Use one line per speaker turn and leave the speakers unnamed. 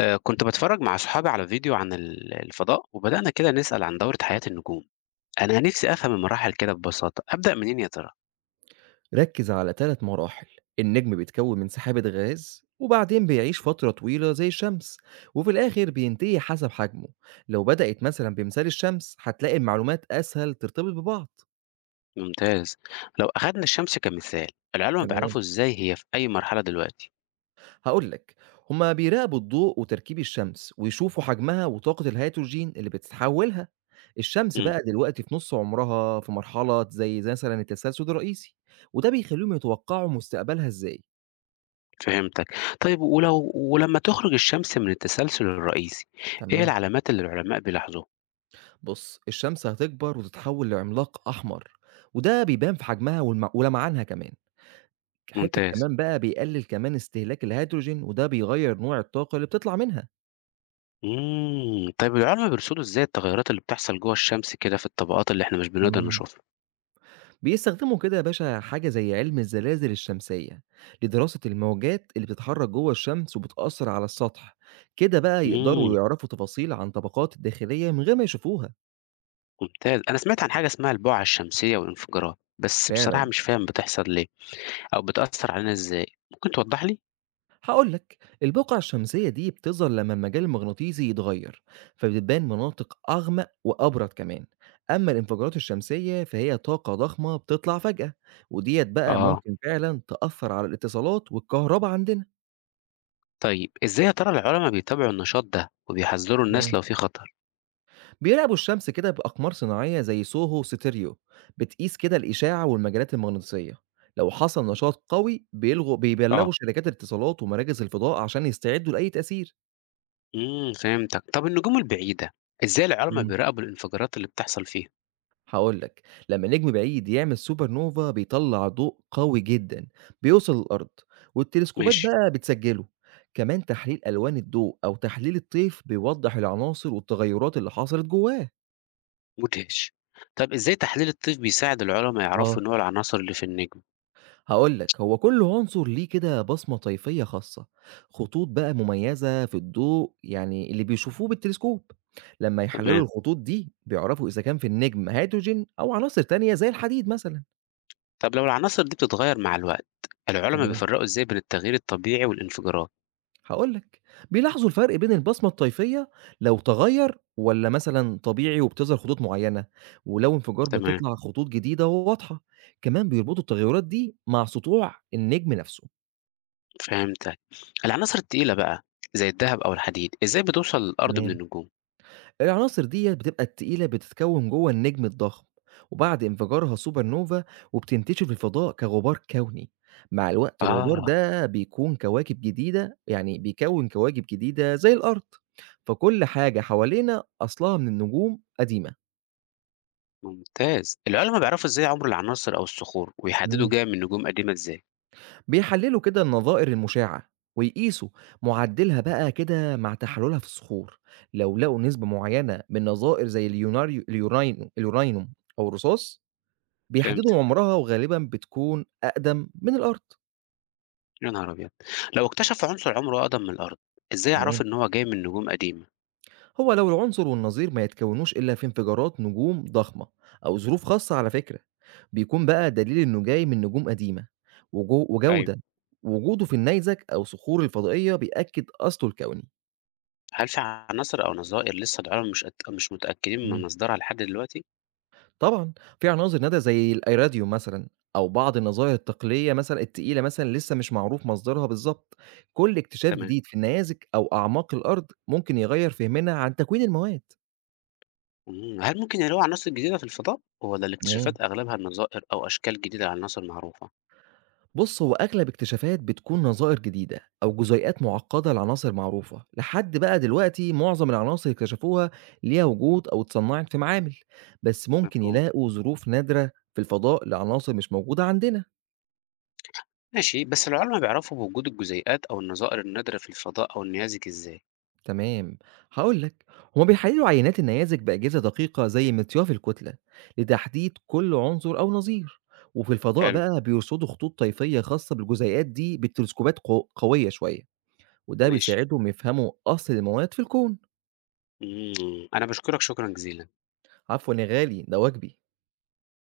كنت باتفرّج مع صحابي على فيديو عن الفضاء، وبدأنا كده نسأل عن دورة حياة النجوم، أنا نفسي أفهم المراحل كده ببساطة، أبدأ منين يا ترى؟
ركز على 3 مراحل. النجم بيتكون من سحابة غاز وبعدين بيعيش فترة طويلة زي الشمس، وفي الآخر بينتهي حسب حجمه. لو بدأت مثلا بمثال الشمس هتلاقي المعلومات أسهل ترتبط ببعض.
ممتاز، لو أخدنا الشمس كمثال، العلماء
تمام،
بيعرفوا إزاي هي في أي مرحلة دلوقتي؟
هقول لك. هما بيراقبوا الضوء وتركيب الشمس ويشوفوا حجمها وطاقة الهيدروجين اللي بتتحولها. الشمس
إمم،
بقى دلوقتي في نص عمرها في مرحلة زي مثلا التسلسل الرئيسي، وده بيخليهم يتوقعوا مستقبلها ازاي.
فهمتك، طيب ولمّا تخرج الشمس من التسلسل الرئيسي، إيه
تمام.
العلامات اللي العلماء بيلاحظوها؟
بُص، الشمس هتكبر وتتحول لعملاق أحمر، وده بيبان في حجمها ولمعانها كمان. حتة
ممتاز،
كمان بقى بيقلل كمان استهلاك الهيدروجين، وده بيغيّر نوع الطاقة اللي بتطلع منها.
إمم، طيب العلماء بيرصدوا إزاي التغيرات اللي بتحصل جوّه الشمس كده في الطبقات اللي إحنا مش بنقدر
إمم.
نشوفها؟
بيستخدموا كده يا باشا حاجة زي علم الزلازل الشمسية، لدراسة الموجات اللي بتتحرك جوه الشمس وبتأثر على السطح، كده بقى يقدروا
إمم.
يعرفوا تفاصيل عن طبقات الداخلية من غير ما يشوفوها.
ممتاز. أنا سمعت عن حاجة اسمها البُقعة الشمسية والانفجارات، بس بصراحة
فعلًا.
مش فاهم بتحصل ليه أو بتأثّر علينا إزاي، ممكن توضّح لي؟
هقول لك، البقع الشمسية دي بتظهر لما المجال المغناطيسي يتغير، فبتبان مناطق أغمق وأبرد كمان. أما الانفجارات الشمسية فهي طاقة ضخمة بتطلع فجأة، وديت بقى
آه،
ممكن فعلا تأثر على الاتصالات والكهرباء عندنا.
طيب إزاي يا ترى العُلَما بيتابعوا النشاط ده وبيحذّروا
كمان
الناس لو في خطر؟
بيراقبوا الشمس كده بأقمار صناعية زي سوهو ستيريو، بتقيس كده الإشاعة والمجالات المغناطيسية. لو حصل نشاط قوي
آه،
بيبلغوا شركات الاتصالات ومراكز الفضاء عشان يستعدوا لأي تأثير.
إمم، فهمتك. طب النجوم البعيدة، إزاي العُلَما بيراقبوا الانفجارات اللي بتحصل فيها؟
هاقول لك، لمّا نجم بعيد يعمل سوبر نوفا بيطلّع ضوء قوي جدًا بيوصل للأرض، والتلسكوبات
ماشي،
بقى بتسجّله. كمان تحليل ألوان الضوء أو تحليل الطيف بيوضّح العناصر والتغيرات اللي حصلت جواه.
مدهش. طب إزاي تحليل الطيف بيساعد العُلَما
آه.
يعرفوا نوع العناصر اللي في النجم؟
هاقول لك، هو كل عنصر ليه كده بصمة طيفية خاصة، خطوط بقى مميزة في الضوء يعني اللي بيشوفوه بالتلسكوب. لمّا يحلّلوا
تمام.
الخطوط دي بيعرفوا إذا كان في النجم هيدروجين أو عناصر تانية زي الحديد مثلًا.
طب لو العناصر دي بتتغيّر مع الوقت، العُلَما
تمام.
بيفرّقوا إزاي بين التغيير الطبيعي والانفجارات؟
هاقول لك، بيلاحظوا الفرق بين البصمة الطيفية. لو تغيّر والّا مثلًا طبيعي وبتظهر خطوط معيّنة، ولو انفجار
تمام.
بتطلع خطوط جديدة وواضحة. كمان بيربطوا التغيرات دي مع سطوع النجم نفسه.
فهمتك. العناصر التقيلة بقى زي الذهب أو الحديد إزاي بتوصل للأرض من
تمام،
النجوم؟
العناصر ديّة بتبقى التقيلة بتتكوّن جوّه النجم الضخم، وبعد انفجارها سوبر نوفا وبتنتشر في الفضاء كغبار كوني. مع الوقت الغبار
آه،
ده بيكون كواكب جديدة، يعني بيكوّن كواكب جديدة زي الأرض، فكل حاجة حوالينا أصلها من النجوم قديمة.
ممتاز. العلماء بيعرفوا إزاي عمر العناصر أو الصخور ويحددوا
إمم،
جاية من نجوم قديمة إزاي؟
بيحلّلوا كده النظائر المُشعّة، ويقيسوا معدِّلها بقى كده مع تحلُّلها في الصخور. لو لقوا نسبة معيّنة من نظائر زي اليوناريو اليورانيو اليورانيوم أو الرصاص،
فهمت.
بيحدّدوا عُمرها وغالبًا بتكون أقدم من الأرض.
يا نهار أبيض، لو اكتشفوا عنصر عمره أقدم من الأرض إزاي
تمام،
يعرفوا إن هو جاي من نجوم قديمة؟
هو لو العنصر والنظير ما يتكوّنوش إلا في انفجارات نجوم ضخمة أو ظروف خاصة على فكرة، بيكون بقى دليل إنه جاي من نجوم قديمة. وجو
أيوه،
وجودة وجوده في النيزك أو الصخور الفضائية بيأكد أصله الكوني.
هل في عناصر أو نظائر لسه العلماء مش متأكدين
إمم.
من مصدرها لحد دلوقتي؟
طبعًا، في عناصر ندى زي الأيراديوم مثلًا أو بعض النظائر التقليدية مثلًا التقيلة مثلًا لسه مش معروف مصدرها بالضبط. كل اكتشاف
تمام.
جديد في النيازك أو أعماق الأرض ممكن يغيّر فهمنا عن تكوين المواد.
مم، هل ممكن يلاقوا عناصر جديدة في الفضاء ولا
تمام،
الاكتشافات أغلبها نظائر أو أشكال جديدة لعناصر معروفة؟
بُص هو أغلب اكتشافات بتكون نظائر جديدة أو جزيئات معقدة لعناصر معروفة. لحد بقى دلوقتي معظم العناصر اللي اكتشفوها ليها وجود أو اتصنعت في معامل، بس ممكن
مفهوم.
يلاقوا ظروف نادرة في الفضاء لعناصر مش موجودة عندنا.
ماشي، بس العلماء بيعرفوا بوجود الجزيئات أو النظائر النادرة في الفضاء أو النيازك إزاي؟
تمام، هقول لك. هما بيحللوا عينات النيازك بأجهزة دقيقة زي مطياف الكتلة لتحديد كل عنصر أو نظير. وفي الفضاء
حلو.
بقى بيرصدوا خطوط طيفية خاصة بالجزيئات دي بتلسكوبات قوية شوية، وده
ماشي.
بيساعدهم يفهموا أصل المواد في الكون.
مم، أنا بشكرك شكرا جزيلا.
عفوا يا غالي، ده واجبي.